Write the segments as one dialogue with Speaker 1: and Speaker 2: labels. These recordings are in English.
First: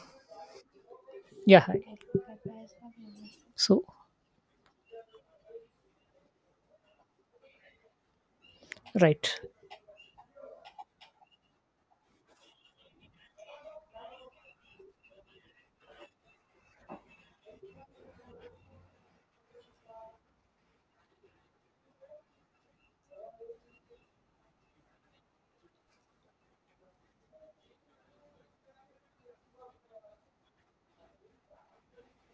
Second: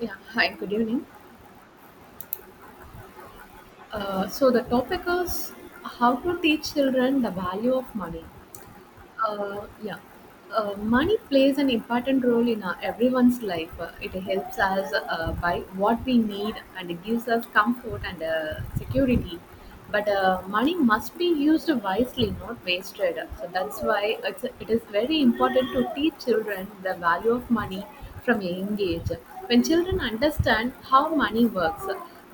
Speaker 1: Yeah, hi, good evening.
Speaker 2: Yeah, hi. So,
Speaker 1: So the topic is how to teach children the value of money.
Speaker 2: right,
Speaker 1: Yeah, money plays an important role in our, everyone's life. It helps us buy what we need, and it gives us comfort and security. But money must be used wisely, not wasted. So that's why it is very important to teach children the value of money from a young age. When children understand how money works,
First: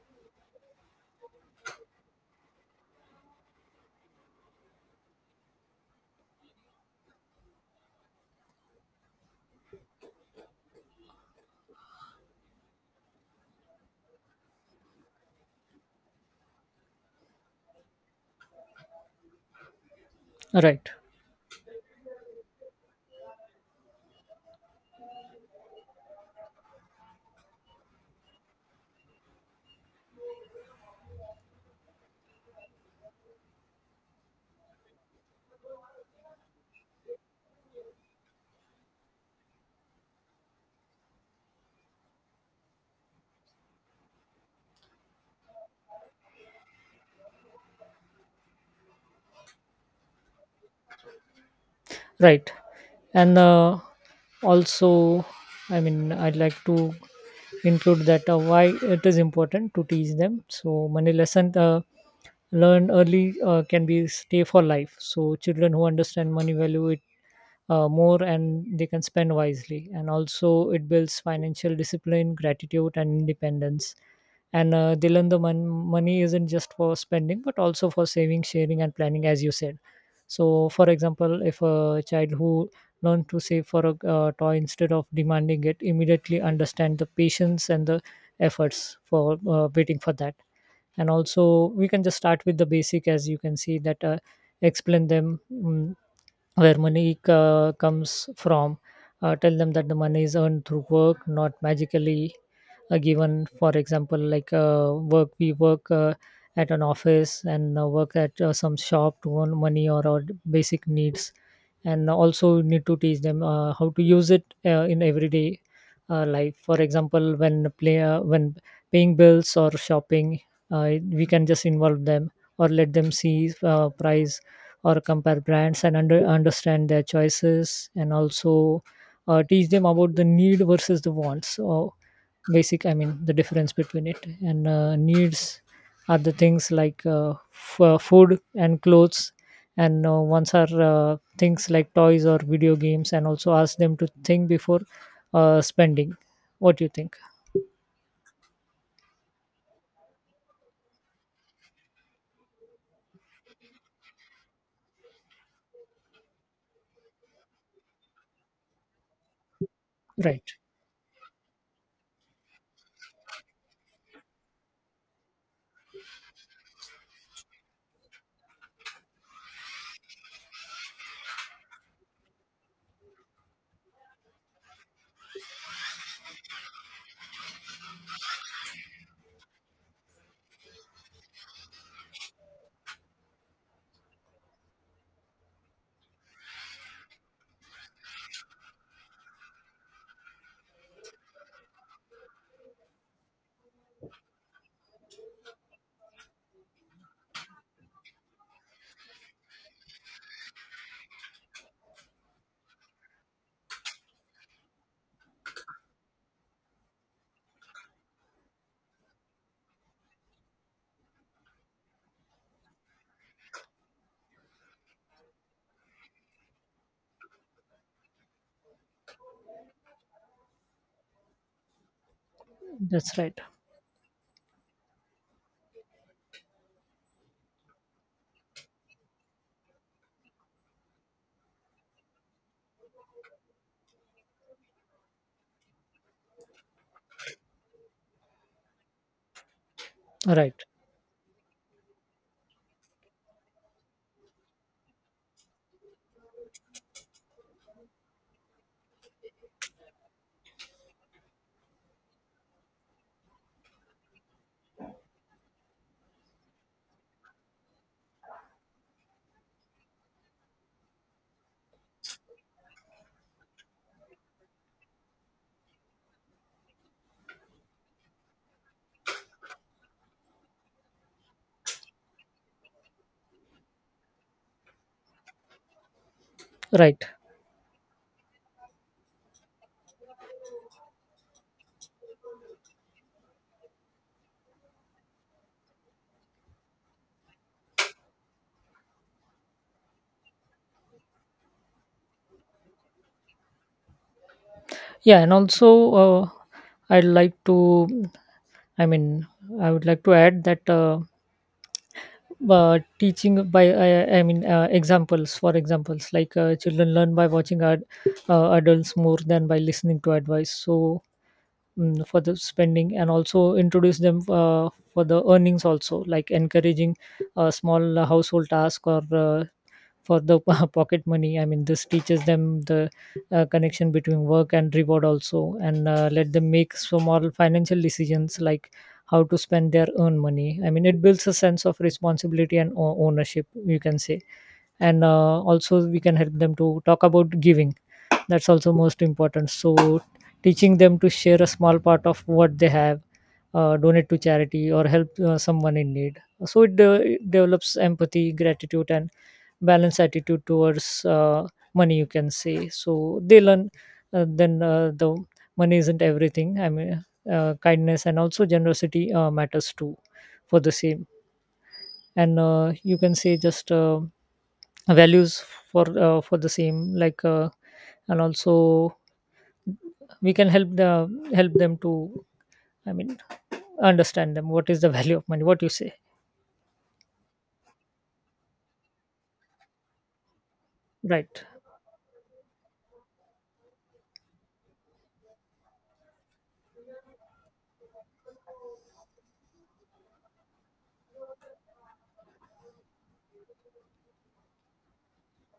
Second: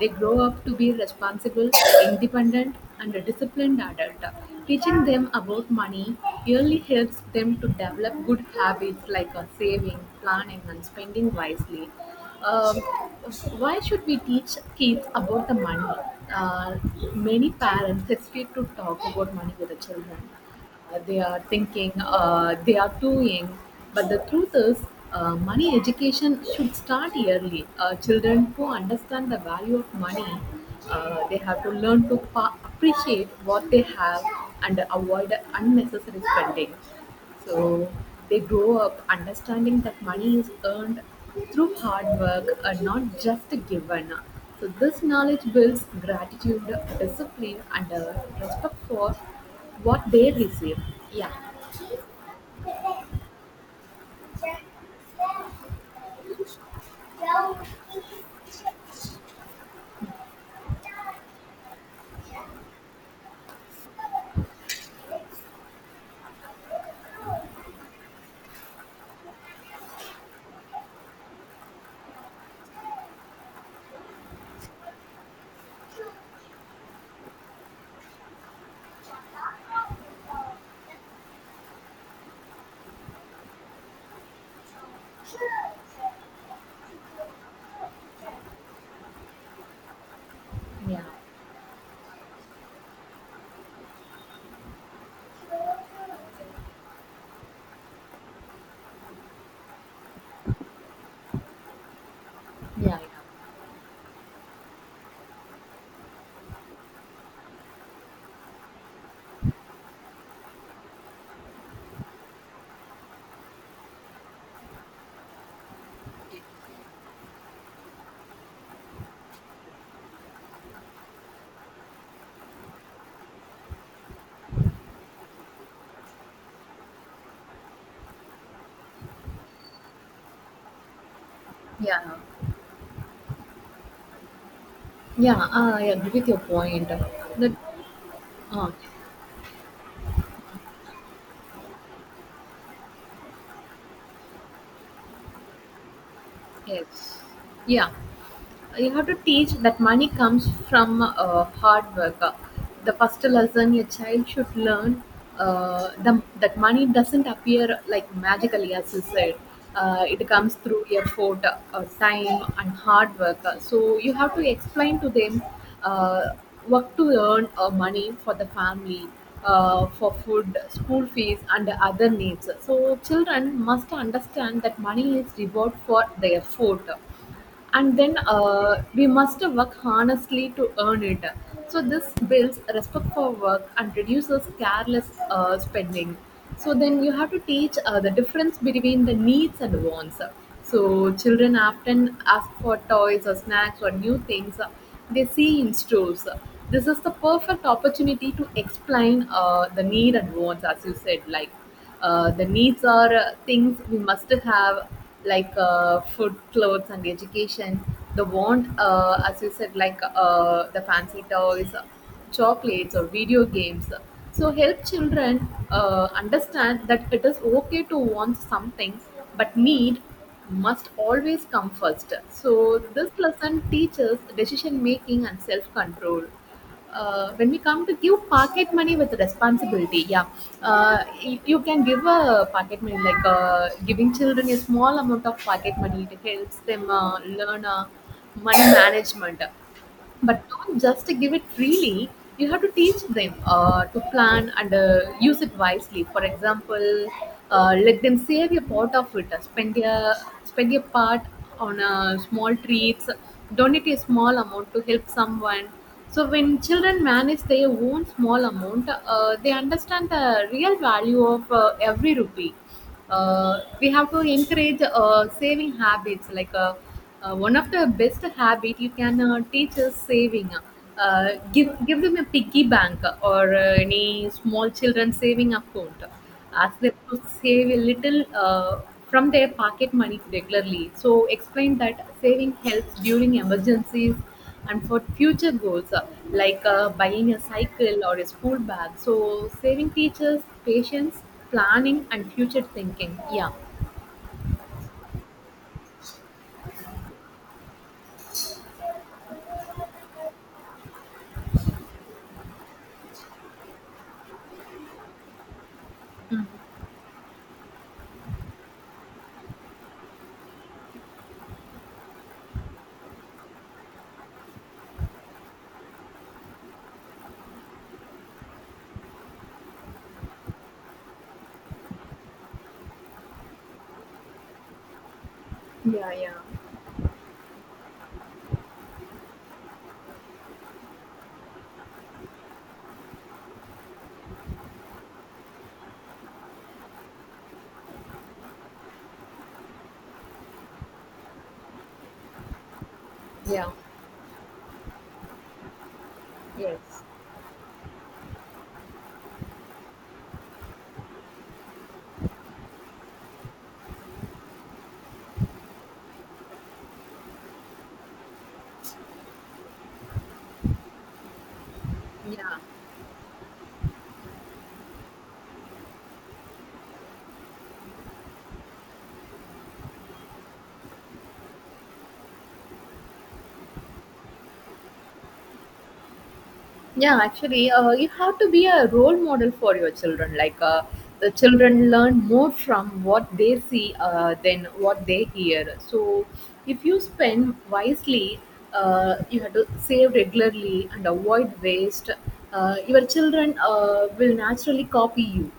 Speaker 1: they grow up to be responsible, independent, and a disciplined adult. Teaching them about money really helps them to develop good habits like saving, planning, and spending wisely. Um, why should we teach kids about the money? Uh, Many parents hesitate to talk about money with the children.
Speaker 2: right.
Speaker 1: They are thinking, they are doing, but the truth is, money education should start early. Children who understand the value of money, they have to learn to appreciate what they have and avoid unnecessary spending, so they grow up understanding that money is earned through hard work and not just given. So this knowledge builds gratitude, discipline, and respect for what they receive. Yeah,
Speaker 2: Right, and also, I mean, I'd like to include that why it is important to teach them. So, money lessons learned early can be stay for life. So children who understand money value it more, and they can spend wisely, and also it builds financial discipline, gratitude, and independence. And they learn the money isn't just for spending but also for saving, sharing, and planning, as you said. So, for example, if a child who learned to save for a toy instead of demanding it immediately understand the patience and the efforts for waiting for that.
Speaker 1: yeah,
Speaker 2: And also, we can just start with the basic, as you can see that explain them. Where money comes from. Tell them that the money is earned through work, not magically
Speaker 1: yeah,
Speaker 2: given. For example, like work, we work at an office and work at some shop to earn money or our basic needs. And also need to teach them how to use it in everyday life. For example, when paying bills or shopping, we can just involve them or let them see price or compare brands and understand their choices, and also teach them about the need versus the wants. Or
Speaker 1: yeah, yeah.
Speaker 2: basic, I mean, the difference between it, and needs
Speaker 1: Yeah, I
Speaker 2: are
Speaker 1: agree with
Speaker 2: the
Speaker 1: your
Speaker 2: things
Speaker 1: point.
Speaker 2: like
Speaker 1: That
Speaker 2: food
Speaker 1: uh,
Speaker 2: and clothes, and ones are things like toys or video games. And also ask them to think before spending. What do you think?
Speaker 1: yes, yeah. You have to teach that money comes from hard work. The first lesson your child should learn, uh, the, that money doesn't appear like magically, as you said. It
Speaker 2: Right.
Speaker 1: comes through effort, time, and hard work. So you have to explain to them uh, what to earn money for the family, for food, school fees, and other needs. So children must understand that money is reward for their effort, and then we must work honestly to earn it. So this builds respect for work and reduces careless spending. So then you have to teach the difference between the needs and wants. So children often ask for toys or snacks or new things they see in stores. This is the perfect opportunity to explain the need and wants, as you said, like. The needs are things we must have, like food, clothes, and education. The want, as you said, like the fancy toys, chocolates, or video games. So help children understand that it is okay to want something, but need must always come first. So this
Speaker 2: That's right.
Speaker 1: lesson teaches decision making and self control. When we come to give pocket money with responsibility, yeah, you can give a pocket money like giving children a small amount of pocket money. It helps them learn money management. But
Speaker 2: Right,
Speaker 1: don't just give it freely. You have to teach them to plan and use it wisely. For example, let them save a part of it, spend a part on small treats, donate a small amount to help someone. So when children manage their own small amount, they understand the real value of every rupee. We have to encourage saving habits like. One of the best habit you can teach is saving. Give them a piggy bank, or any small children saving account. Ask them
Speaker 2: right.
Speaker 1: to save a little from their pocket money regularly. So explain that saving helps during emergencies and for future goals, like buying a cycle or a school bag. So saving teaches patience, planning, and future thinking. Yeah,
Speaker 2: Yeah, and also I'd like to, I mean, I would like to add that teaching by, examples. Like children learn by watching adults more than by listening to advice. So for the spending, and also introduce them for the earnings also, like encouraging a small household task or for the pocket money. I mean, this teaches them the connection between work and reward also. And
Speaker 1: yeah,
Speaker 2: let
Speaker 1: yeah,
Speaker 2: them make small financial decisions, like how to spend their own money. I mean, it builds a sense of responsibility and ownership, you can say. And also, we can help them to talk about giving. That's also most important. So teaching them to share a small part of what they have,
Speaker 1: yeah,
Speaker 2: donate to charity or help someone in need, so it, uh,
Speaker 1: yes,
Speaker 2: it develops empathy, gratitude, and balanced attitude towards money, you can say. So they learn the money isn't everything. I mean, kindness and also generosity matters too for the same. And
Speaker 1: yeah.
Speaker 2: you can say just values for for the same, like and also we can help them to, I mean, understand them what is the value of money. What you say?
Speaker 1: Yeah, actually, you have to be a role model for your children. Like, the
Speaker 2: Right,
Speaker 1: children learn more from what they see than what they hear. So, if you spend wisely, you have to save regularly and avoid waste. Your children will naturally copy you.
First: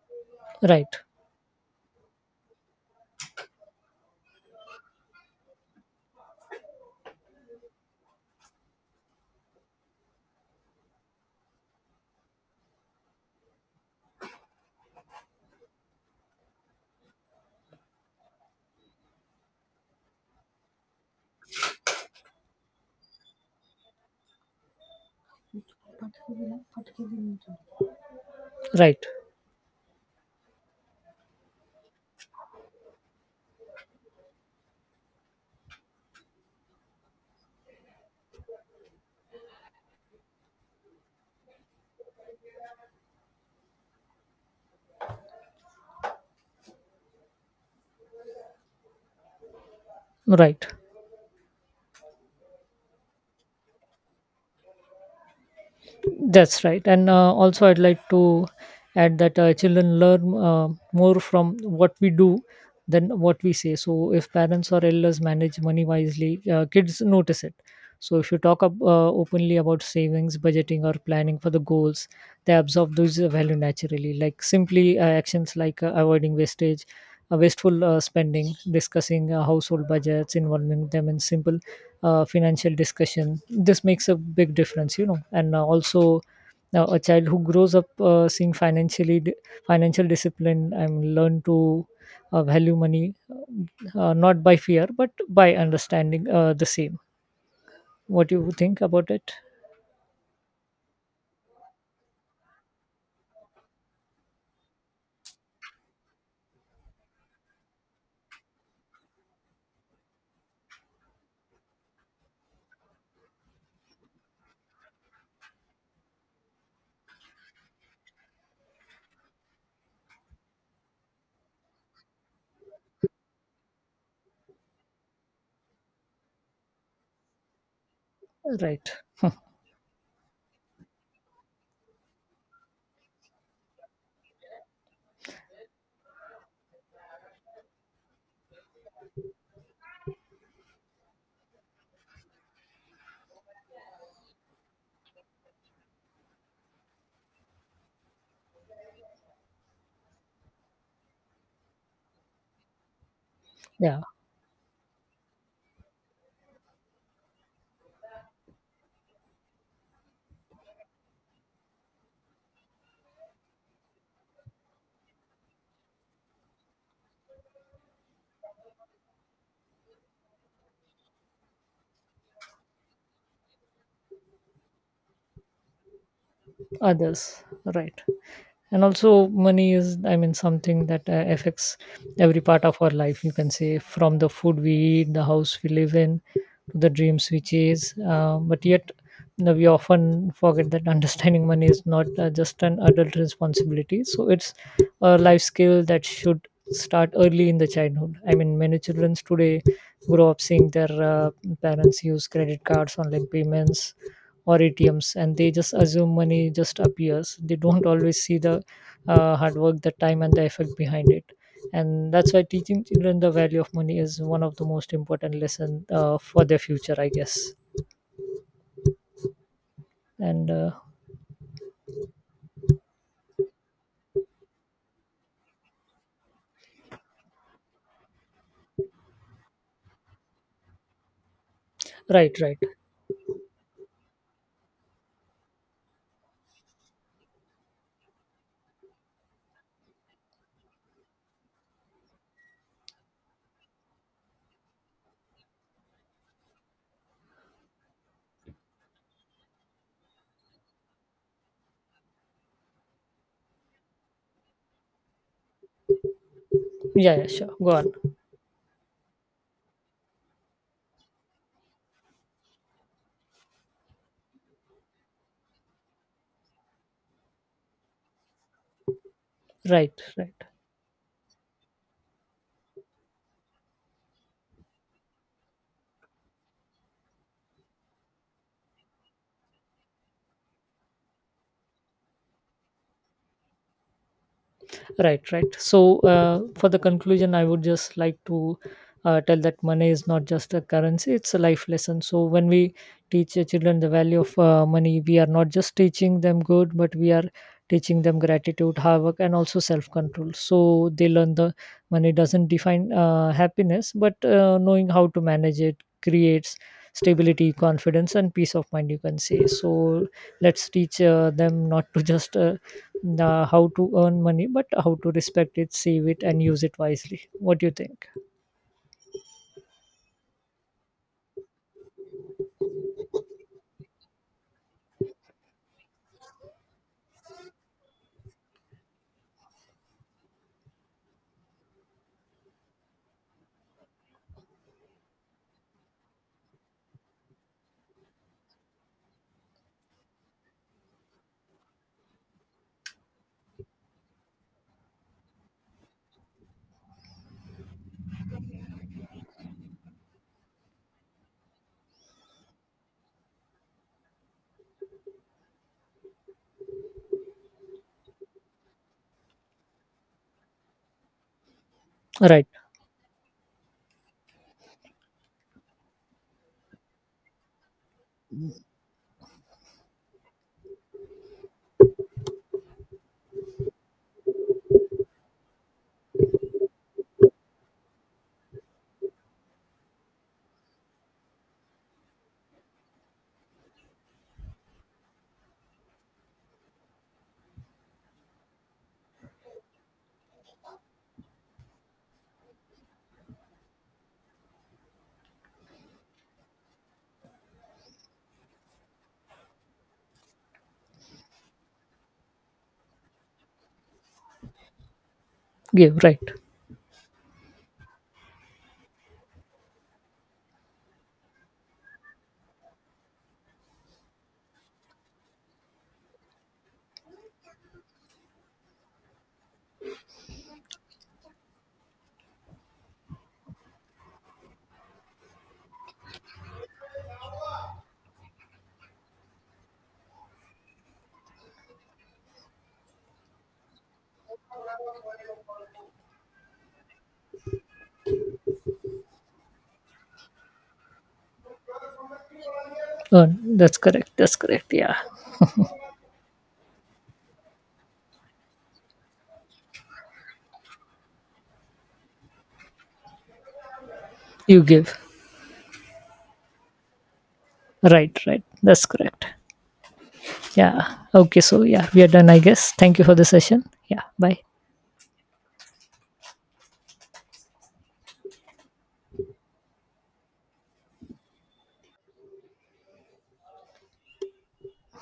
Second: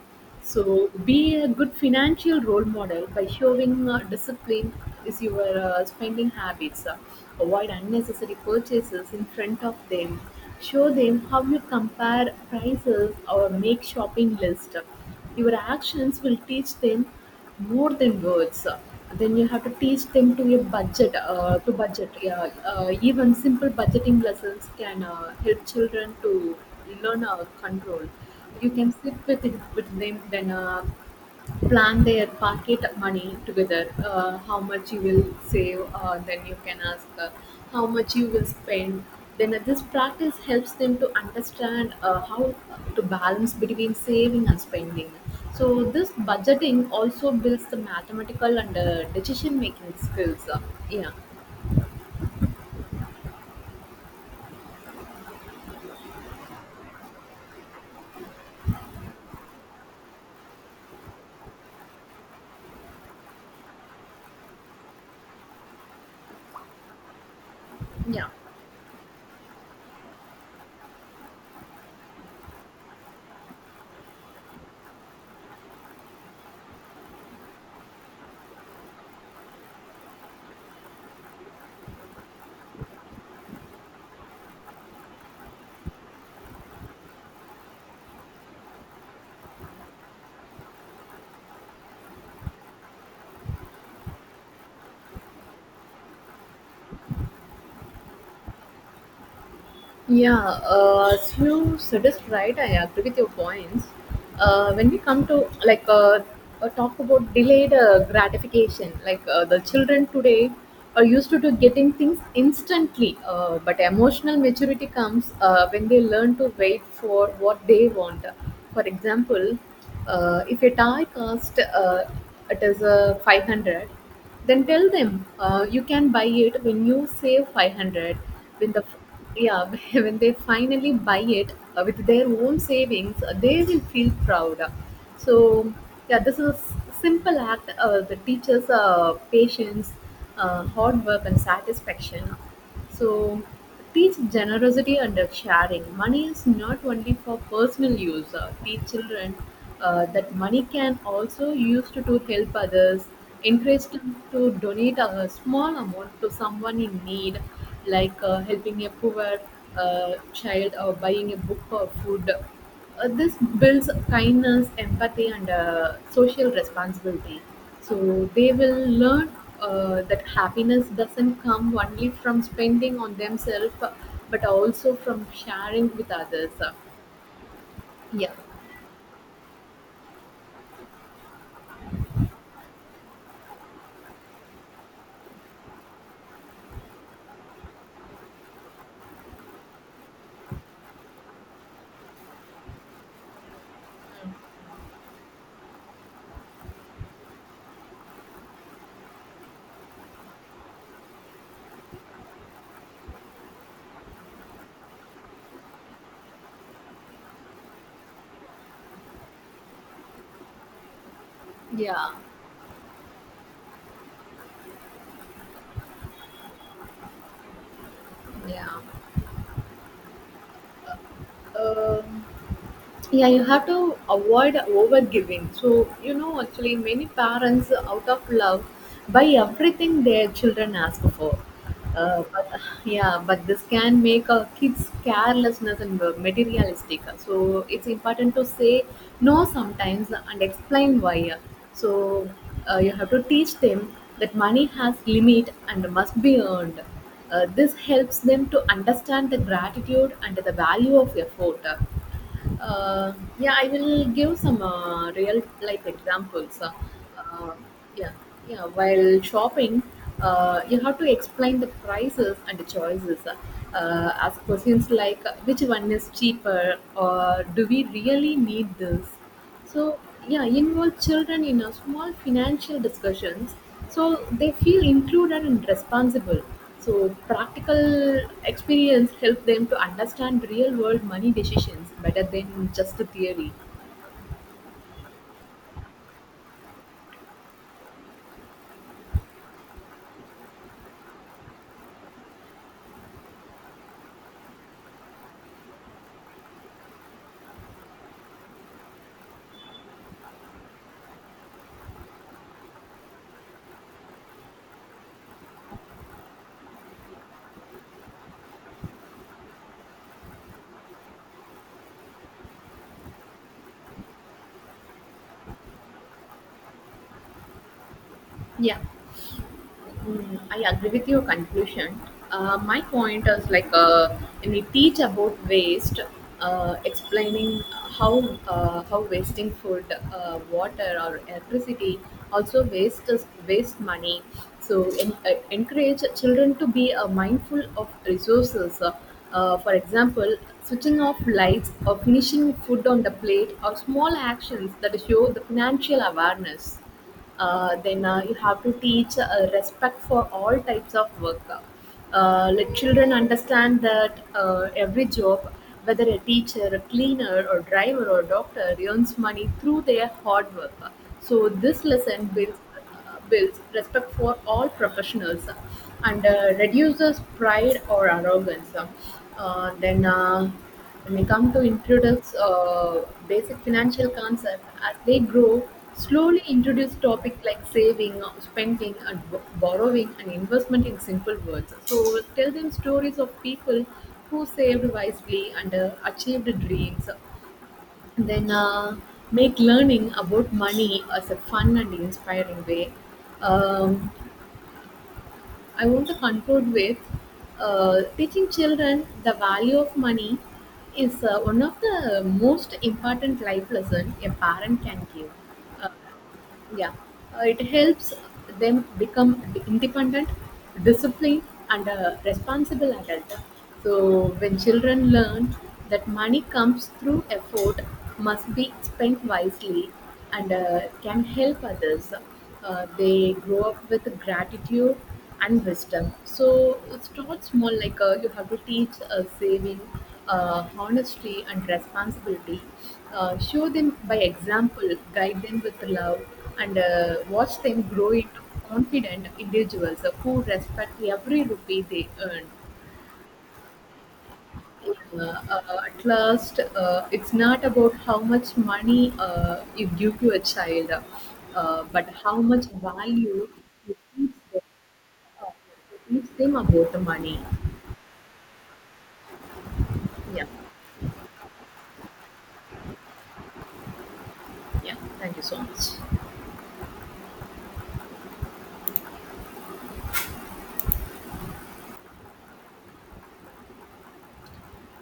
Speaker 2: right,
Speaker 1: So, be a good financial role model by showing discipline is your spending habits. Avoid unnecessary purchases in front of them. Show them how you compare prices or make shopping list. Your actions will teach them more than words. Then you have to teach them to budget, yeah. Even simple budgeting lessons can help children to learn, control. You can
Speaker 2: right,
Speaker 1: sit with them, then plan their pocket money together. How much you will save, then you can ask, how much you will spend. Then this practice helps them to understand how to balance between saving and spending. So this budgeting also builds the mathematical and decision making skills.
Speaker 2: right.
Speaker 1: Yeah,
Speaker 2: That's right. And also, I'd like to add that children learn more from what we do than what we say. So, if parents or elders manage money wisely, kids notice it. So,
Speaker 1: yeah.
Speaker 2: if you talk up, openly about savings, budgeting, or planning for the goals, they absorb those value naturally. Like simply actions like avoiding wastage, wasteful spending, discussing household budgets, involving them in simple financial discussion. This makes a big difference. And also a child who grows up seeing financial discipline and learn to value money, not by fear but by understanding the same. What do you think about it?
Speaker 1: Yeah, as you suggest, right? I agree with your points. When we come to like, talk about delayed gratification, like the children today are used to getting things instantly, but emotional maturity comes when they learn to wait for what they want. For example, if a tie cost, it is a 500, then tell them, you can buy it when you save 500. When the
Speaker 2: Right.
Speaker 1: Yeah. When they finally buy it with their own savings, they will feel proud. So yeah, this is a simple act that teaches patience, hard work, and satisfaction. So teach generosity and sharing. Money is not only for personal use. Teach children that money can also used to help others. Encourage
Speaker 2: Yeah,
Speaker 1: them to donate a small amount to someone in need, like helping a poor child or buying a book or food. This builds kindness, empathy, and social responsibility. So they will learn that happiness doesn't come only from spending on themselves, but also from sharing with others.
Speaker 2: others. Right.
Speaker 1: Yeah,
Speaker 2: And also, money is, I mean, something that affects every part of our life, you can say, from the food we eat, the house we live in, to the dreams we chase, but yet, we often forget that understanding money is not just an adult responsibility. So it's a life skill that should start early in the childhood. I mean, many children today grow up seeing their parents use credit cards, online payments, or ATMs, and they just assume money just appears. They don't always see the hard work, the time, and the effort behind it.
Speaker 1: yeah,
Speaker 2: And that's why teaching children the value of money is one of the most important lesson for their future, I guess.
Speaker 1: yeah.
Speaker 2: And
Speaker 1: Um, yeah, you have to avoid overgiving. So, actually, many parents out of love buy everything their children ask for,
Speaker 2: right,
Speaker 1: but
Speaker 2: right.
Speaker 1: yeah, but this can make a kids carelessness and materialistic, so it's important to say no sometimes and explain why. So, you have to teach them that money has limit and must be earned. This helps them to understand the gratitude and the value of effort. uh, yeah, I will give some real life examples.
Speaker 2: Yeah, yeah,
Speaker 1: Uh,
Speaker 2: sure, go on.
Speaker 1: yeah, yeah. While shopping, you have to explain the prices and the choices. Ask questions like which one is cheaper, or do we really need this? So
Speaker 2: Right, right.
Speaker 1: yeah, involve children in a small financial discussions, so they feel included and responsible. So practical experience help them to understand real world money decisions better than just the theory.
Speaker 2: Right, right. So, for the conclusion, I would just like to tell that money is not just a currency, it's a life lesson. So, when we teach children the value of money, we are not just teaching them good, but we are teaching them gratitude, hard work, and also self control. So, they learn the money doesn't define happiness, but knowing how to manage it creates stability, confidence, and peace of mind, you can say. So, let's teach them not to just how to earn money but how to respect it, save it, and use it wisely. What do you think?
Speaker 1: Yeah. Mm, I agree with your conclusion. My point is like, when we teach about waste, explaining how how wasting food, water, or electricity also waste is waste money. So encourage children to be mindful of resources. For example, switching off lights or finishing food on the plate are small actions that show the financial awareness. Then you have to teach respect for all types of work. Let children understand that every job, whether a teacher, a cleaner, or driver, or doctor, earns money through their hard work. So this lesson
Speaker 2: Right.
Speaker 1: builds respect for all professionals and reduces pride or arrogance. Uh, then, uh, when we come to introduce basic financial concept, as they grow, slowly introduce topics like saving, spending, and borrowing and investment in simple words. So, tell them stories of people who saved wisely and achieved dreams. Then make learning about money as a fun and inspiring way. Um, I want to conclude with teaching children the value of money is one of the most important life lesson a parent can give. Uh,
Speaker 2: Give. Right.
Speaker 1: yeah, it helps them become independent, disciplined, and a responsible adult. So when children learn that money comes through effort, must be spent wisely, and can help others, they grow up with gratitude and wisdom. So start small, like you have to teach saving, honesty, and responsibility. Show them by example, guide them with love, and watch them grow into confident individuals who respect every rupee they earn.
Speaker 2: Earn. That's correct. That's correct. Yeah.
Speaker 1: Yeah, at last, it's not about how much money you give to a child, but how much value you teach
Speaker 2: You
Speaker 1: them,
Speaker 2: give.
Speaker 1: uh, you teach them about the money.
Speaker 2: Right, right. That's correct.
Speaker 1: Yeah,
Speaker 2: Yeah, okay, so yeah, we are done, I guess. Thank you for the session. Yeah, bye.
Speaker 1: yeah. Thank you so much.